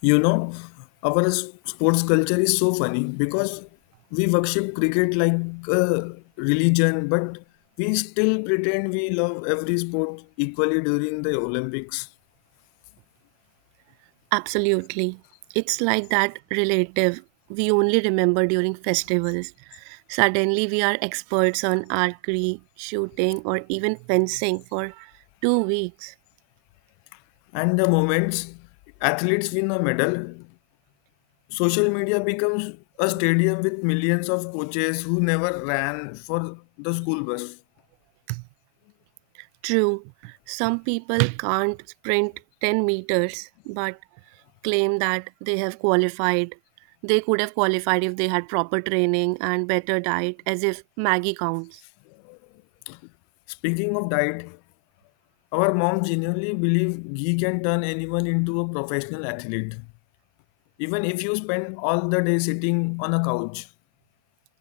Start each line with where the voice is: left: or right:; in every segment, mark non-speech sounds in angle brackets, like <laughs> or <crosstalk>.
left: You know, our sports culture is so funny because we worship cricket like a religion, but we still pretend we love every sport equally during the Olympics.
right: Absolutely. It's like that relative we only remember during festivals. Suddenly, we are experts on archery, shooting, or even fencing for 2 weeks.
left: And the moments athletes win a medal, social media becomes a stadium with millions of coaches who never ran for the school bus.
right: True, some people can't sprint 10 meters but claim that they have qualified. They could have qualified if they had proper training and better diet, as if Maggie counts.
left: Speaking of diet, our mom genuinely believe ghee can turn anyone into a professional athlete, even if you spend all the day sitting on a couch.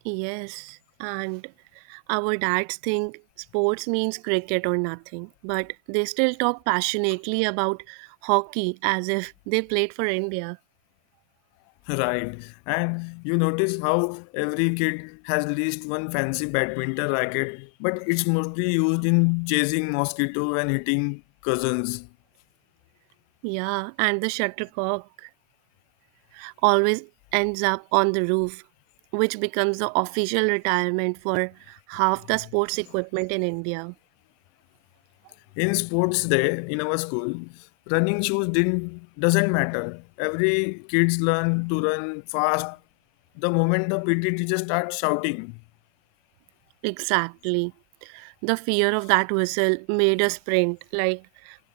right: Yes, and our dads think sports means cricket or nothing, but they still talk passionately about hockey as if they played for India.
left: <laughs> Right, and you notice how every kid has at least one fancy badminton racket, but it's mostly used in chasing mosquito and hitting cousins.
right: Yeah, and the shuttlecock always ends up on the roof, which becomes the official retirement for half the sports equipment in India.
left: In sports day in our school, running shoes didn't doesn't matter, every kids learn to run fast the moment the pt teacher starts shouting.
right: Exactly. The fear of that whistle made us sprint like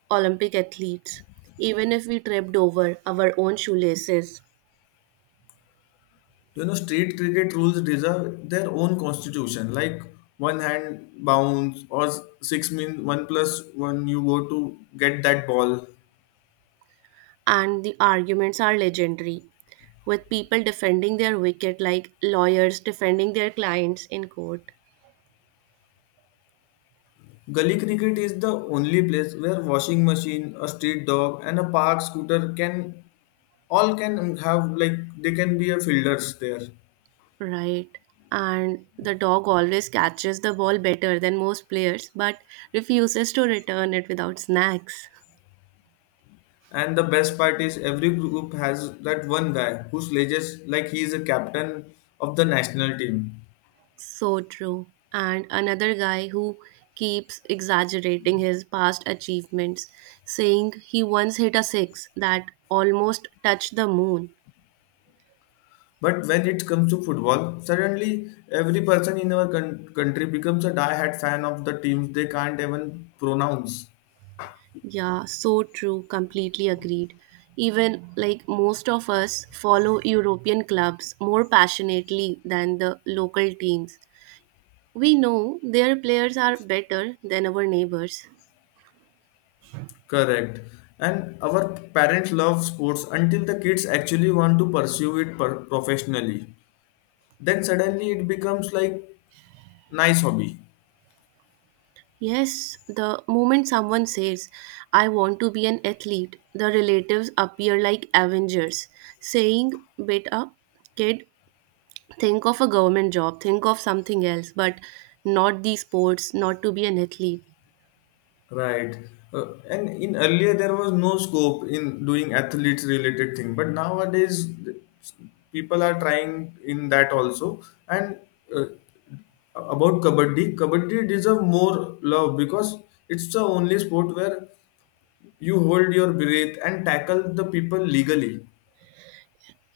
right: Olympic athletes, even if we tripped over our own shoelaces.
left: You know, street cricket rules deserve their own constitution, like one hand bounce or six means one plus one, you go to get that ball.
right: And the arguments are legendary, with people defending their wicket like lawyers defending their clients in court.
left: Gully cricket is the only place where washing machine, a street dog, and a park scooter can all can have like they can be a fielders there.
right: Right. And the dog always catches the ball better than most players, but refuses to return it without snacks.
left: And the best part is every group has that one guy who sledges like he is a captain of the national team.
right: So true. And another guy who keeps exaggerating his past achievements, saying he once hit a six that almost touched the moon.
left: But when it comes to football, suddenly every person in our country becomes a die-hard fan of the teams they can't even pronounce.
right: Yeah, so true. Completely agreed. Even like most of us follow European clubs more passionately than the local teams. We know their players are better than our neighbors.
left: Correct. And our parents love sports until the kids actually want to pursue it professionally. Then suddenly it becomes like nice hobby,
right: Yes, the moment someone says, I want to be an athlete, the relatives appear like Avengers, saying, Beta, kid, think of a government job, think of something else, but not these sports, not to be an athlete.
left: right? And in earlier there was no scope in doing athletes related thing, but nowadays people are trying in that also. And uh, about kabaddi, kabaddi deserve more love because it's the only sport where you hold your breath and tackle the people legally.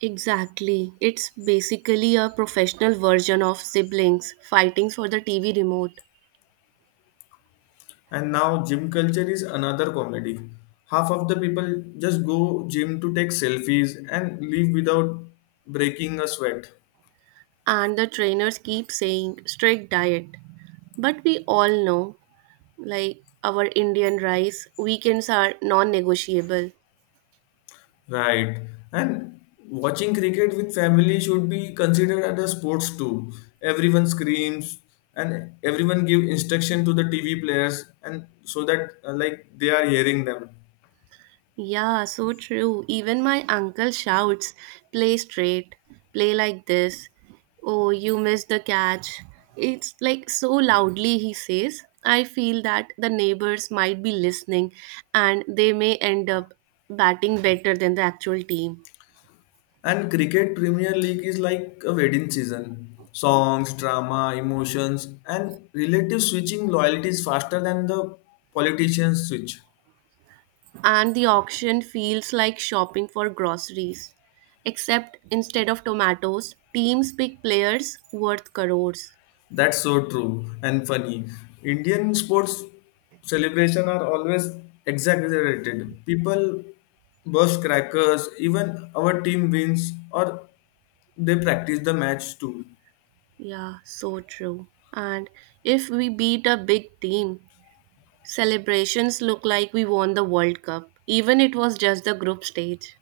right: Exactly. It's basically a professional version of siblings fighting for the TV remote.
left: And now gym culture is another comedy, half of the people just go gym to take selfies and leave without breaking a sweat.
right: And the trainers keep saying strict diet. But we all know, like our Indian rice, weekends are non negotiable.
left: Right. And watching cricket with family should be considered as a sports too. Everyone screams and everyone give instruction to the TV players and so that like they are hearing them.
right: Yeah, so true. Even my uncle shouts, play straight, play like this. Oh, you missed the catch. It's like so loudly he says. I feel that the neighbors might be listening and they may end up batting better than the actual team.
left: And cricket Premier League is like a wedding season. Songs, drama, emotions and relative switching loyalties faster than the politicians switch.
right: And the auction feels like shopping for groceries. Except instead of tomatoes, teams pick players worth crores.
left: That's so true and funny. Indian sports celebration are always exaggerated. People burst crackers, even our team wins or they practice the match too.
right: Yeah, so true. And if we beat a big team, celebrations look like we won the World Cup, even it was just the group stage.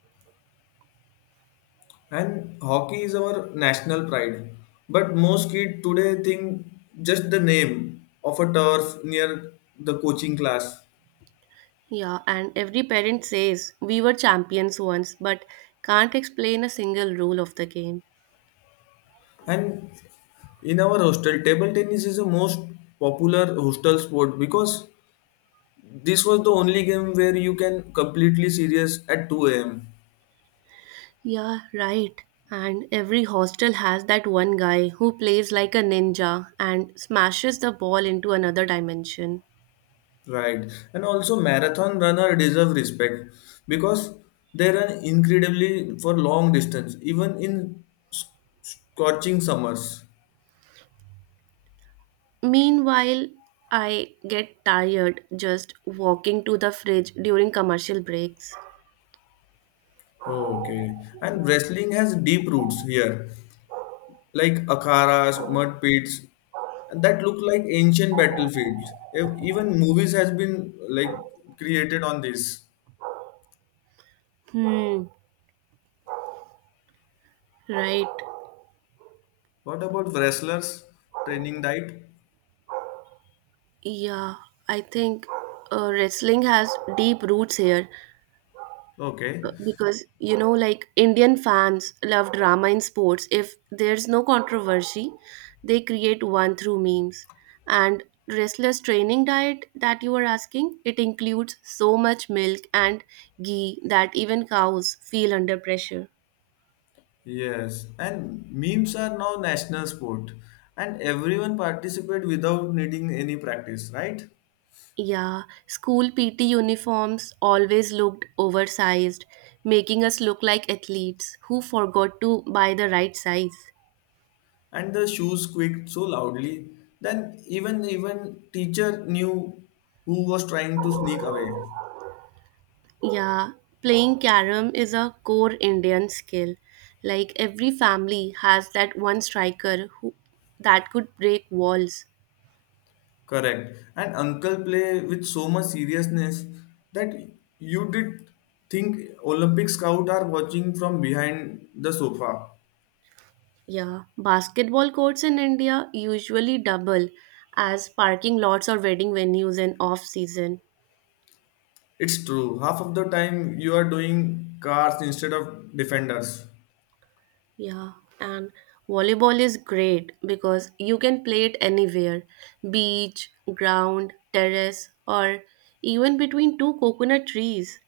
left: And hockey is our national pride. But most kids today think just the name of a turf near the coaching class.
right: Yeah, and every parent says we were champions once, but can't explain a single rule of the game.
left: And in our hostel, table tennis is the most popular hostel sport because this was the only game where you can completely serious at 2 a.m.
right: Yeah, right. And every hostel has that one guy who plays like a ninja and smashes the ball into another dimension.
left: Right, and also marathon runner deserve respect because they run incredibly for long distance even in s- scorching summers.
right: Meanwhile, I get tired just walking to the fridge during commercial breaks.
left: Oh, okay, and wrestling has deep roots here like akaras mud pits that look like ancient battlefields. Even movies has been like created on this.
right: Hmm, right.
left: What about wrestlers training diet?
right: Yeah, I think wrestling has deep roots here
left: Okay.
right: because, you know, like Indian fans love drama in sports. If there's no controversy, they create one through memes. And wrestler's training diet that you were asking, it includes so much milk and ghee that even cows feel under pressure.
left: Yes, and memes are now national sport, and everyone participate without needing any practice, right?
right: Yeah, school PT uniforms always looked oversized, making us look like athletes who forgot to buy the right size.
left: And the shoes squeaked so loudly, then even teacher knew who was trying to sneak away.
right: Yeah, playing carom is a core Indian skill. Like every family has that one striker who that could break walls.
left: Correct. And uncle play with so much seriousness that you did think Olympic scout are watching from behind the sofa.
right: Yeah, basketball courts in India usually double as parking lots or wedding venues in off season.
left: It's true. Half of the time you are doing cars instead of defenders.
right: Yeah, and volleyball is great because you can play it anywhere beach, ground, terrace, or even between two coconut trees.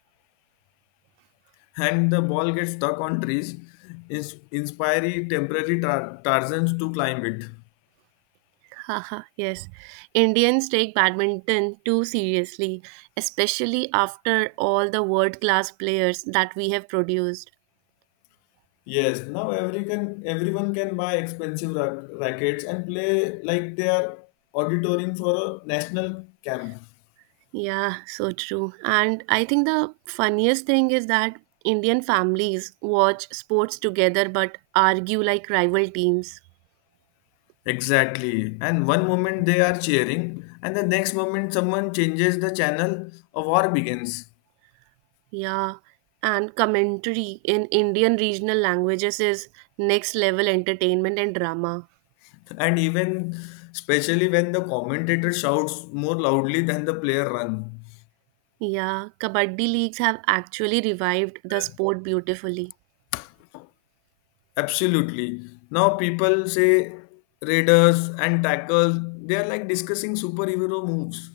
left: And the ball gets stuck on trees, inspiring temporary Tarzans to climb it.
right: <laughs> Haha, yes. Indians take badminton too seriously, especially after all the world class players that we have produced.
left: Yes, everyone can buy expensive rackets and play like they are auditoring for a national camp.
right: Yeah, so true. And I think the funniest thing is that Indian families watch sports together but argue like rival teams.
left: Exactly. And one moment they are cheering, and the next moment someone changes the channel, a war begins.
right: Yeah, and commentary in Indian regional languages is next level entertainment and drama.
left: And even, especially when the commentator shouts more loudly than the player run.
right: Yeah, Kabaddi leagues have actually revived the sport beautifully.
left: Absolutely. Now people say raiders and tackles, they are like discussing superhero moves.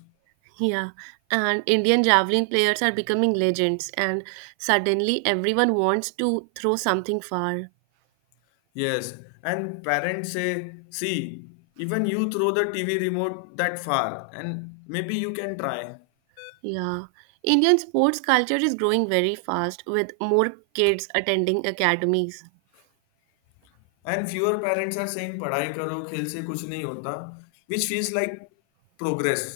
right: Yeah, and Indian javelin players are becoming legends, and suddenly everyone wants to throw something far.
left: Yes. And parents say, see, even you throw the TV remote that far and maybe you can try.
right: Yeah, Indian sports culture is growing very fast with more kids attending academies.
left: And fewer parents are saying पढ़ाई करो खेल से कुछ नहीं होता, which feels like progress.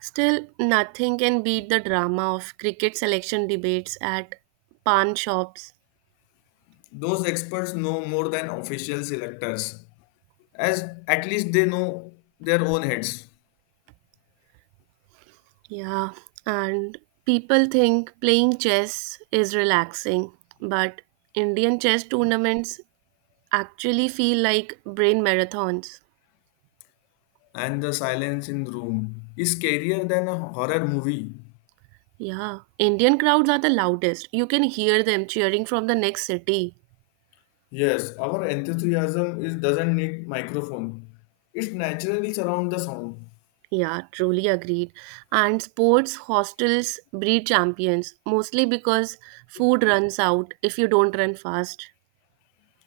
right: Still, nothing can beat the drama of cricket selection debates at pawn shops.
left: Those experts know more than official selectors, as at least they know their own heads.
right: Yeah, and people think playing chess is relaxing, but Indian chess tournaments actually feel like brain marathons.
left: And the silence in the room is scarier than a horror movie.
right: Yeah, Indian crowds are the loudest. You can hear them cheering from the next city.
left: Yes, our enthusiasm is doesn't need microphone. It naturally surrounds the sound.
right: Yeah, truly agreed. And sports hostels breed champions, mostly because food runs out if you don't run fast.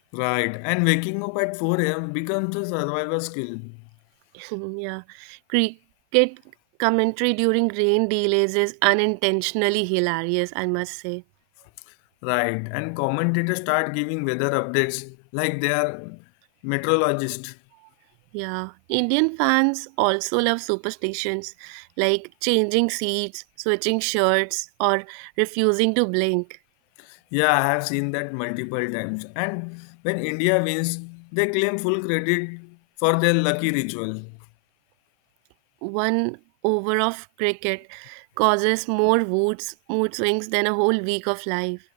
left: Right, and waking up at 4 a.m. becomes a survival skill.
right: <laughs> Yeah, cricket commentary during rain delays is unintentionally hilarious, I must say.
left: Right, and commentators start giving weather updates like they are meteorologists.
right: Yeah, Indian fans also love superstitions like changing seats, switching shirts, or refusing to blink.
left: Yeah, I have seen that multiple times. And when India wins, they claim full credit for their lucky ritual.
right: One over of cricket causes more moods, mood swings than a whole week of life.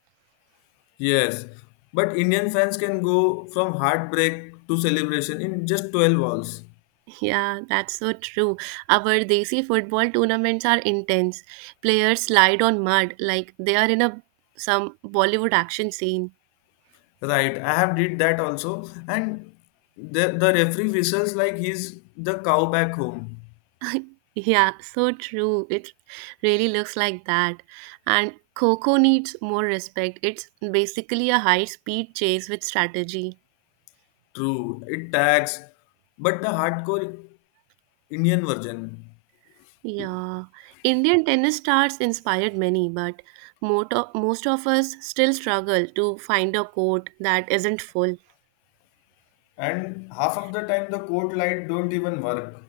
left: Yes, but Indian fans can go from heartbreak to celebration in just 12 balls.
right: Yeah, that's so true. Our Desi football tournaments are intense. Players slide on mud like they are in a some Bollywood action scene.
left: Right, I have did that also, and the referee whistles like he's the cow back home.
right: Yeah, so true. It really looks like that. And Coco needs more respect. It's basically a high speed chase with strategy.
left: True, it tags, but the hardcore Indian version.
right: Yeah. Indian tennis stars inspired many, but most of us still struggle to find a court that isn't full.
left: And half of the time the court light don't even work.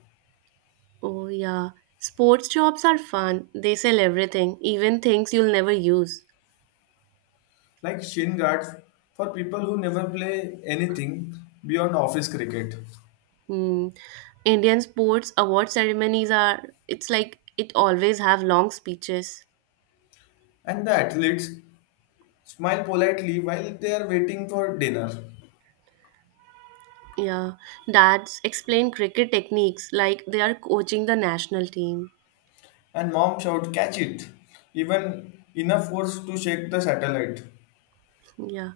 right: Oh, yeah. Sports jobs are fun. They sell everything, even things you'll never use.
left: Like shin guards for people who never play anything beyond office cricket.
right: Hmm. Indian sports award ceremonies are, it's like it always have long speeches.
left: And the athletes smile politely while they are waiting for dinner.
right: Yeah. Dads explain cricket techniques like they are coaching the national team.
left: And mom shout, catch it, even enough force to shake the satellite.
right: Yeah.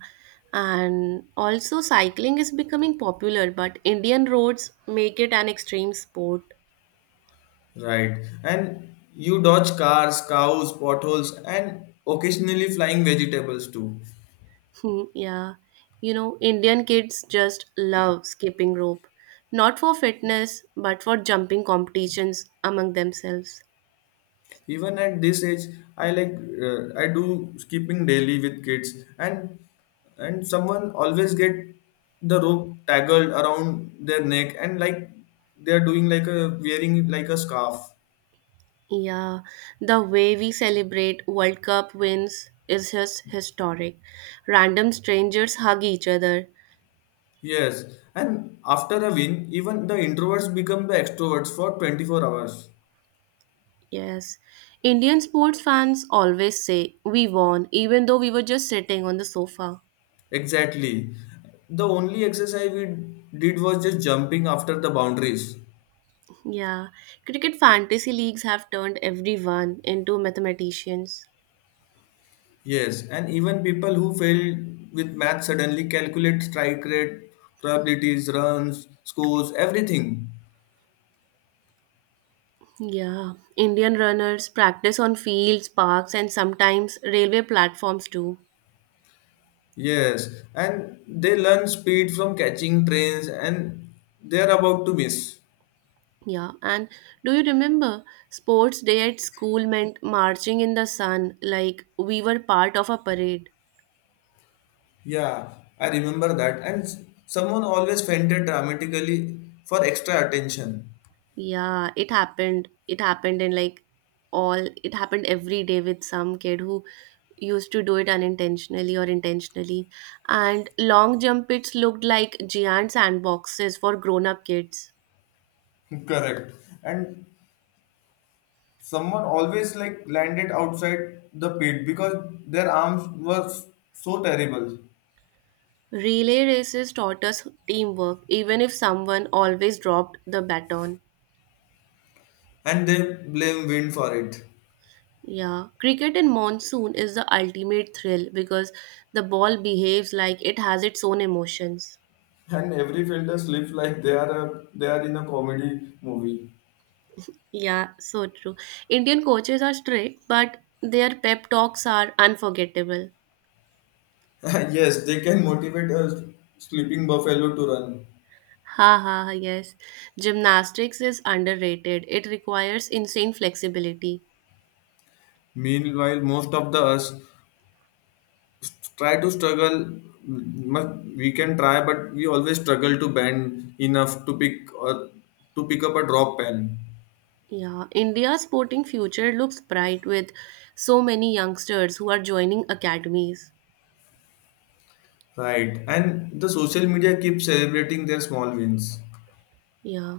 right: And also, cycling is becoming popular, but Indian roads make it an extreme sport.
left: Right. And you dodge cars, cows, potholes, and occasionally flying vegetables too.
right: Hmm, yeah, you know, Indian kids just love skipping rope, not for fitness, but for jumping competitions among themselves.
left: Even at this age, I like, I do skipping daily with kids, and someone always get the rope tangled around their neck and like they are doing like a wearing like a scarf.
right: Yeah, the way we celebrate World Cup wins is just historic. Random strangers hug each other.
left: Yes, and after a win, even the introverts become the extroverts for 24 hours.
right: Yes, Indian sports fans always say we won, even though we were just sitting on the sofa.
left: Exactly. The only exercise we did was just jumping after the boundaries.
right: Yeah, cricket fantasy leagues have turned everyone into mathematicians.
left: Yes, and even people who fail with math suddenly calculate strike rate, probabilities, runs, scores, everything.
right: Yeah, Indian runners practice on fields, parks, and sometimes railway platforms too.
left: Yes, and they learn speed from catching trains and they are about to miss.
right: Yeah, and do you remember sports day at school meant marching in the sun like we were part of a parade?
left: Yeah, I remember that. And someone always fainted dramatically for extra attention.
right: Yeah, it happened. It happened in like all, it happened every day with some kid who used to do it unintentionally or intentionally. And long jump pits looked like giant sandboxes for grown up kids.
left: <laughs> Correct. And someone always like landed outside the pit because their arms were so terrible.
right: Relay races taught us teamwork, even if someone always dropped the baton.
left: And they blame wind for it.
right: Yeah, cricket in monsoon is the ultimate thrill because the ball behaves like it has its own emotions.
left: <laughs> And every fielder sleeps like they are a, they are in a comedy movie.
right: Yeah, so true. Indian coaches are strict, but their pep talks are unforgettable.
left: <laughs> Yes, they can motivate a sleeping buffalo to run.
right: Ha ha, ha, yes. Gymnastics is underrated. It requires insane flexibility.
left: Meanwhile, most of the us try to struggle mu- we can try but we always struggle to bend enough to pick or to pick up a drop pen.
right: Yeah, India's sporting future looks bright with so many youngsters who are joining academies.
left: Right, and the social media keeps celebrating their small wins.
right: Yeah.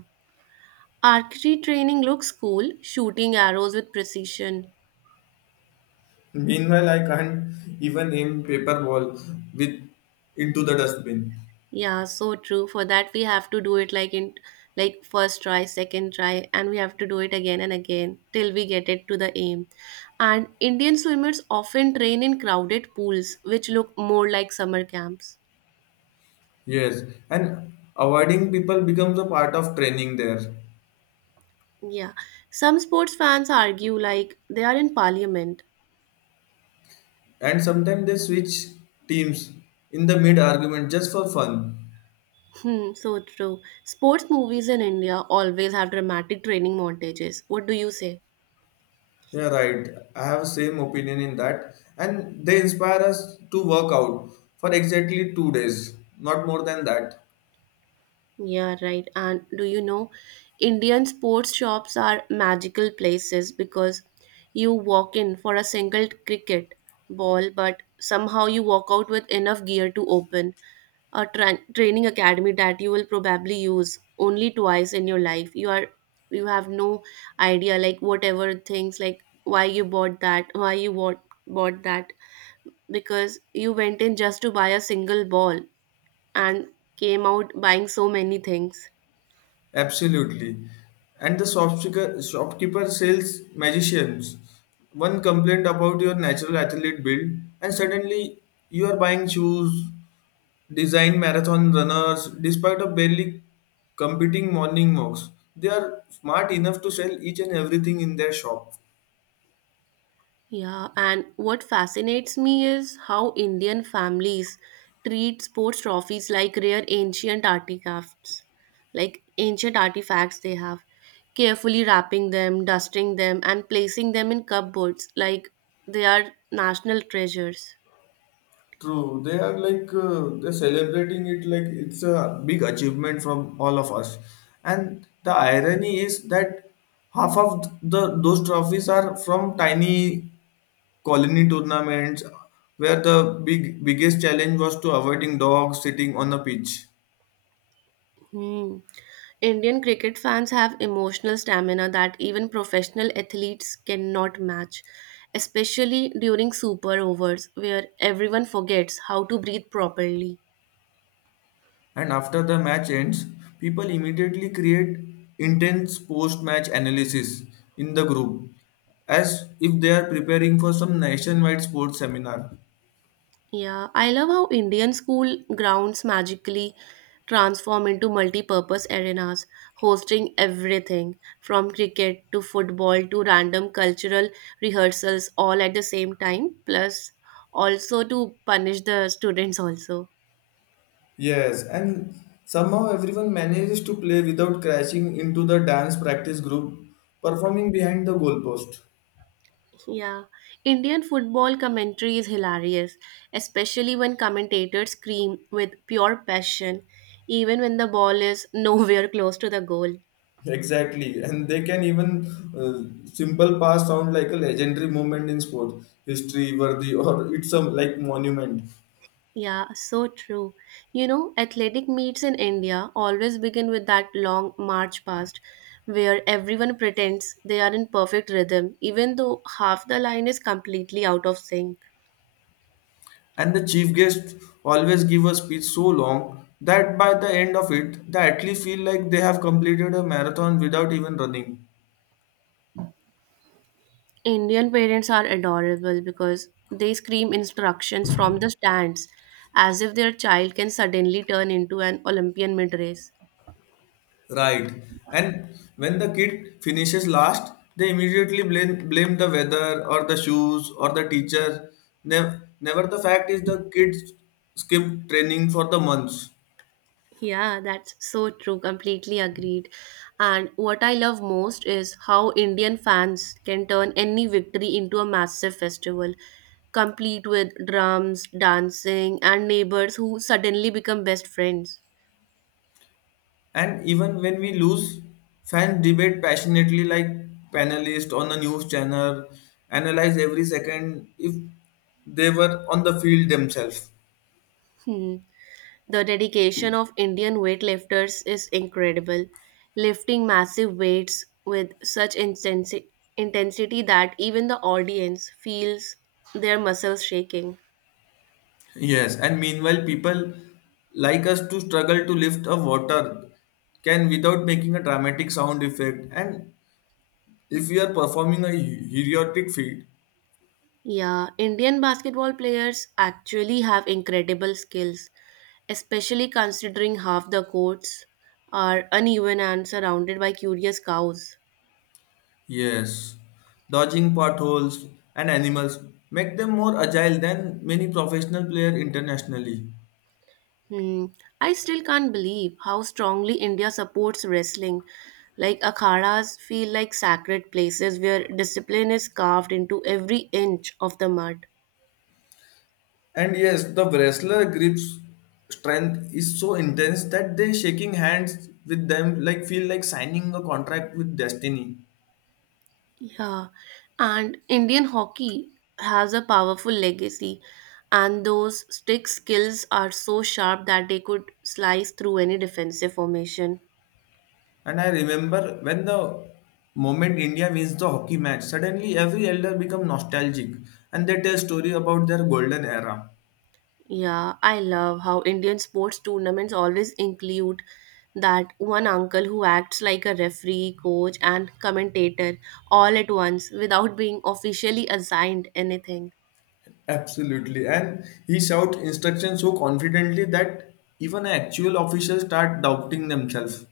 right: Archery training looks cool, shooting arrows with precision.
left: Meanwhile, I can't even aim paper ball with into the dustbin.
right: Yeah, so true. For that we have to do it like in like first try, second try, and we have to do it again and again till we get it to the aim. And Indian swimmers often train in crowded pools, which look more like summer camps.
left: Yes, and avoiding people becomes a part of training there.
right: Yeah. Some sports fans argue like they are in parliament.
left: And sometimes they switch teams in the mid argument just for fun.
right: Hmm, so true. Sports movies in India always have dramatic training montages. What do you say?
left: Yeah, right. I have same opinion in that, and they inspire us to work out for exactly 2 days, not more than that.
right: Yeah, right. And do you know, Indian sports shops are magical places because you walk in for a single cricket ball, but somehow you walk out with enough gear to open a training academy that you will probably use only twice in your life. You are you have no idea like whatever things like why you bought that, why you bought that because you went in just to buy a single ball and came out buying so many things.
left: Absolutely, and the shopkeeper sales magicians. One complaint about your natural athlete build, and suddenly you are buying shoes, design marathon runners, despite of barely competing morning walks. They are smart enough to sell each and everything in their shop.
right: Yeah, and what fascinates me is how Indian families treat sports trophies like rare ancient artifacts, like ancient artifacts they have, carefully wrapping them, dusting them, and placing them in cupboards like they are national treasures.
left: True, they are like they're celebrating it like it's a big achievement from all of us. And the irony is that half of the those trophies are from tiny colony tournaments where the biggest challenge was to avoiding dogs sitting on the pitch.
right: Hmm. Indian cricket fans have emotional stamina that even professional athletes cannot match, especially during super overs where everyone forgets how to breathe properly.
left: And after the match ends, people immediately create intense post-match analysis in the group as if they are preparing for some nationwide sports seminar.
right: Yeah, I love how Indian school grounds magically transform into multi-purpose arenas, hosting everything from cricket to football to random cultural rehearsals all at the same time, plus also to punish the students also.
left: Yes, and somehow everyone manages to play without crashing into the dance practice group performing behind the goalpost. <laughs>
right: Yeah, Indian football commentary is hilarious, especially when commentators scream with pure passion, even when the ball is <laughs> nowhere close to the goal.
left: Exactly, and they can even uh, simple pass sound like a legendary moment in sport history, worthy, or <laughs> it's some like monument.
right: Yeah, so true. You know, athletic meets in India always begin with that long march past where everyone pretends they are in perfect rhythm, even though half the line is completely out of sync.
left: And the chief guest always give a speech so long that by the end of it, they actually feel like they have completed a marathon without even running.
right: Indian parents are adorable because they scream instructions from the stands as if their child can suddenly turn into an Olympian mid race.
left: Right. And when the kid finishes last, they immediately blame the weather or the shoes or the teacher. Never the fact is the kids skip training for the months.
right: Yeah, that's so true. Completely agreed. And what I love most is how Indian fans can turn any victory into a massive festival, complete with drums, dancing, and neighbors who suddenly become best friends.
left: And even when we lose, fans debate passionately like panelists on a news channel, analyze every second if they were on the field themselves.
right: Hmm. The dedication of Indian weightlifters is incredible, lifting massive weights with such intensity that even the audience feels their muscles shaking.
left: Yes, and meanwhile, people like us to struggle to lift a water can without making a dramatic sound effect. And if we are performing a heroic feat,
right: Yeah, Indian basketball players actually have incredible skills, especially considering half the courts are uneven and surrounded by curious cows.
left: yes, dodging potholes and animals make them more agile than many professional players internationally.
right: Hmm. I still can't believe how strongly India supports wrestling. Like akhadas feel like sacred places where discipline is carved into every inch of the mud.
left: And yes, the wrestler grips strength is so intense that they shaking hands with them like feel like signing a contract with destiny.
right: Yeah, and Indian hockey has a powerful legacy, and those stick skills are so sharp that they could slice through any defensive formation.
left: And I remember when the moment India wins the hockey match, suddenly every elder become nostalgic and they tell story about their golden era.
right: Yeah, I love how Indian sports tournaments always include that one uncle who acts like a referee, coach, and commentator all at once without being officially assigned anything.
left: Absolutely. And he shout instructions so confidently that even actual officials start doubting themselves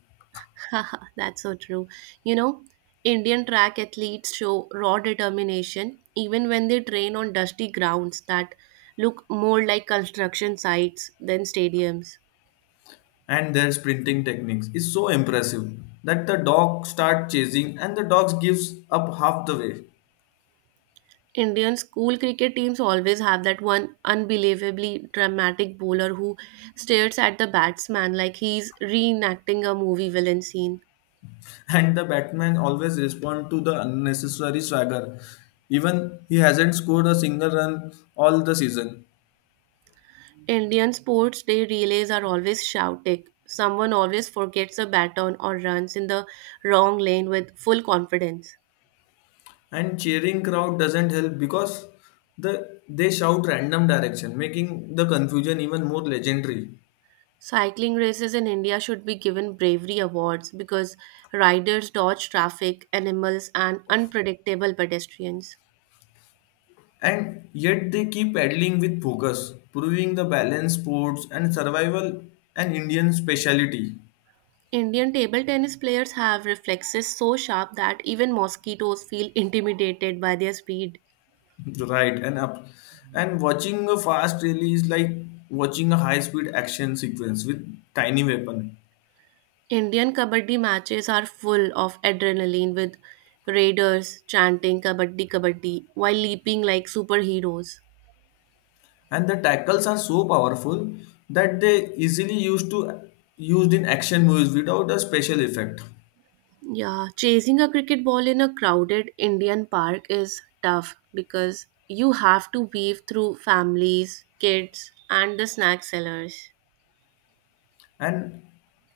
right: <laughs> Haha, that's so true. You know, Indian track athletes show raw determination even when they train on dusty grounds that look more like construction sites than stadiums.
left: and their sprinting techniques. It's so impressive that the dog start chasing and the dog gives up half the way.
right: Indian school cricket teams always have that one unbelievably dramatic bowler who stares at the batsman like he's reenacting a movie villain scene.
left: And the Batman always respond to the unnecessary swagger. Even he hasn't scored a single run all the season.
right: Indian sports day relays are always shouting. Someone always forgets a baton or runs in the wrong lane with full confidence.
left: And cheering crowd doesn't help because they shout random direction, making the confusion even more legendary.
right: Cycling races in India should be given bravery awards because riders dodge traffic, animals, and unpredictable pedestrians.
left: And yet they keep paddling with focus, proving the balance sports and survival an Indian speciality.
right: Indian table tennis players have reflexes so sharp that even mosquitoes feel intimidated by their speed.
left: <laughs> Right and up, and watching a fast rally is like watching a high speed action sequence with tiny weapon.
right: Indian kabaddi matches are full of adrenaline with raiders chanting kabaddi kabaddi while leaping like superheroes.
left: And the tackles are so powerful that they easily used in action movies without a special effect.
right: Yeah, chasing a cricket ball in a crowded Indian park is tough because you have to weave through families, kids, and the snack sellers.
left: And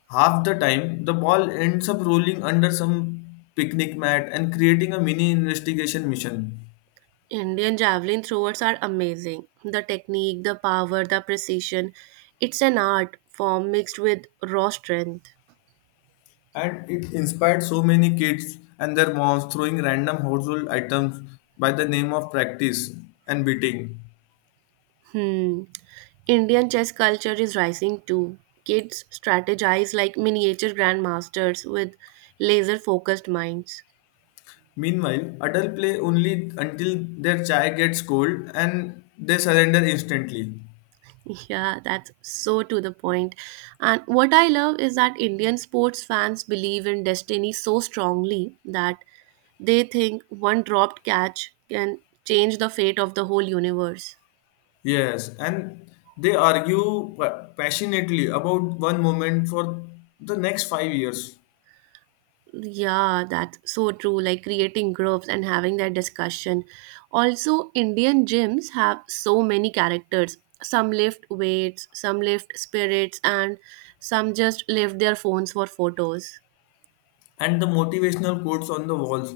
left: half the time the ball ends up rolling under some picnic mat and creating a mini investigation mission.
right: Indian javelin throwers are amazing. The technique, the power, the precision. It's an art form mixed with raw strength.
left: And it inspired so many kids and their moms throwing random household items by the name of practice and beating.
right: Hmm. Indian chess culture is rising too. Kids strategize like miniature grandmasters with laser focused minds.
left: Meanwhile, adults play only until their chai gets cold and they surrender instantly.
right: Yeah, that's so to the point. And what I love is that Indian sports fans believe in destiny so strongly that they think one dropped catch can change the fate of the whole universe.
left: Yes, and they argue passionately about one moment for the next 5 years.
right: Yeah, that's so true. Like creating groups and having that discussion. Also, Indian gyms have so many characters. Some lift weights, some lift spirits, and some just lift their phones for photos.
left: And the motivational quotes on the walls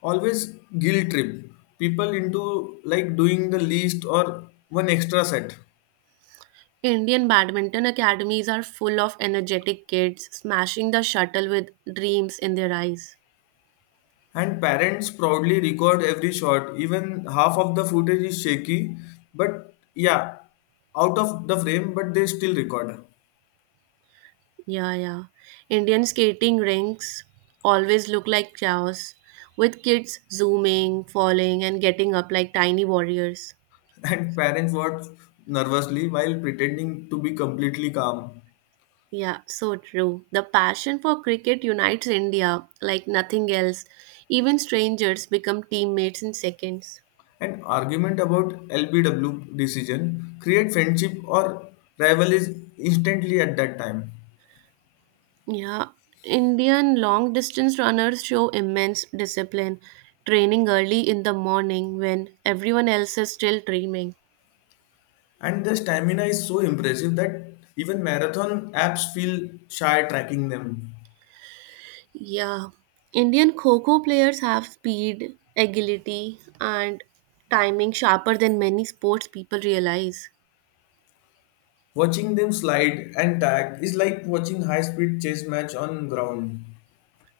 left: always guilt trip people into like doing the least or one extra set.
right: Indian badminton academies are full of energetic kids smashing the shuttle with dreams in their eyes.
left: And parents proudly record every shot, even half of the footage is shaky, but yeah, out of the frame, but they still record.
right: Yeah, yeah. Indian skating rinks always look like chaos, with kids zooming, falling, and getting up like tiny warriors.
left: <laughs> And parents watch nervously while pretending to be completely calm.
right: Yeah, so true. The passion for cricket unites India like nothing else. Even strangers become teammates in seconds.
left: An argument about LBW decision create friendship or rivalries instantly at that time.
right: Yeah, Indian long distance runners show immense discipline, training early in the morning when everyone else is still dreaming.
left: And the stamina is so impressive that even marathon apps feel shy tracking them.
right: Yeah, Indian Kho players have speed, agility, and timing sharper than many sports people realize.
left: Watching them slide and tag is like watching high speed chase match on ground.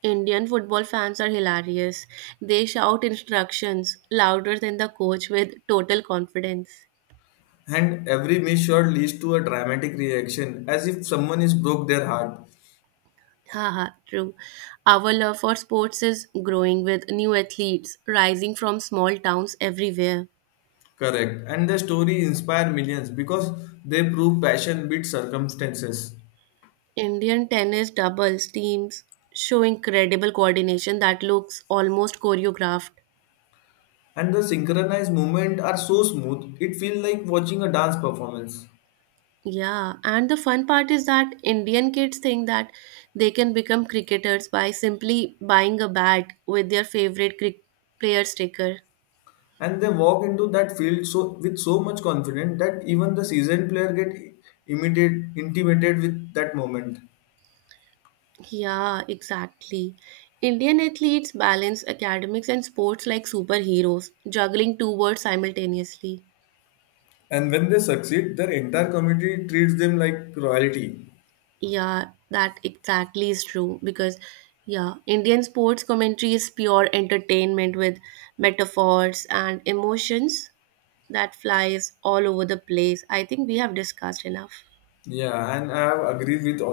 right: Indian football fans are hilarious. They shout instructions louder than the coach with total confidence.
left: And every miss shot leads to a dramatic reaction as if someone is broke their heart.
right: Haha, true. Our love for sports is growing with new athletes rising from small towns everywhere.
left: Correct. And the story inspire millions because they prove passion beats circumstances.
right: Indian tennis doubles teams show incredible coordination that looks almost choreographed.
left: And the synchronized movement are so smooth it feels like watching a dance performance.
right: Yeah, and the fun part is that Indian kids think that they can become cricketers by simply buying a bat with their favorite player sticker.
left: And they walk into that field so with so much confidence that even the seasoned player get intimidated with that moment.
right: Yeah, exactly. Indian athletes balance academics and sports like superheroes, juggling two worlds simultaneously.
left: And when they succeed their entire community treats them like royalty.
right: Yeah, that exactly is true because, yeah, Indian sports commentary is pure entertainment with metaphors and emotions that flies all over the place. I think we have discussed enough.
left: Yeah, and I have agreed with all.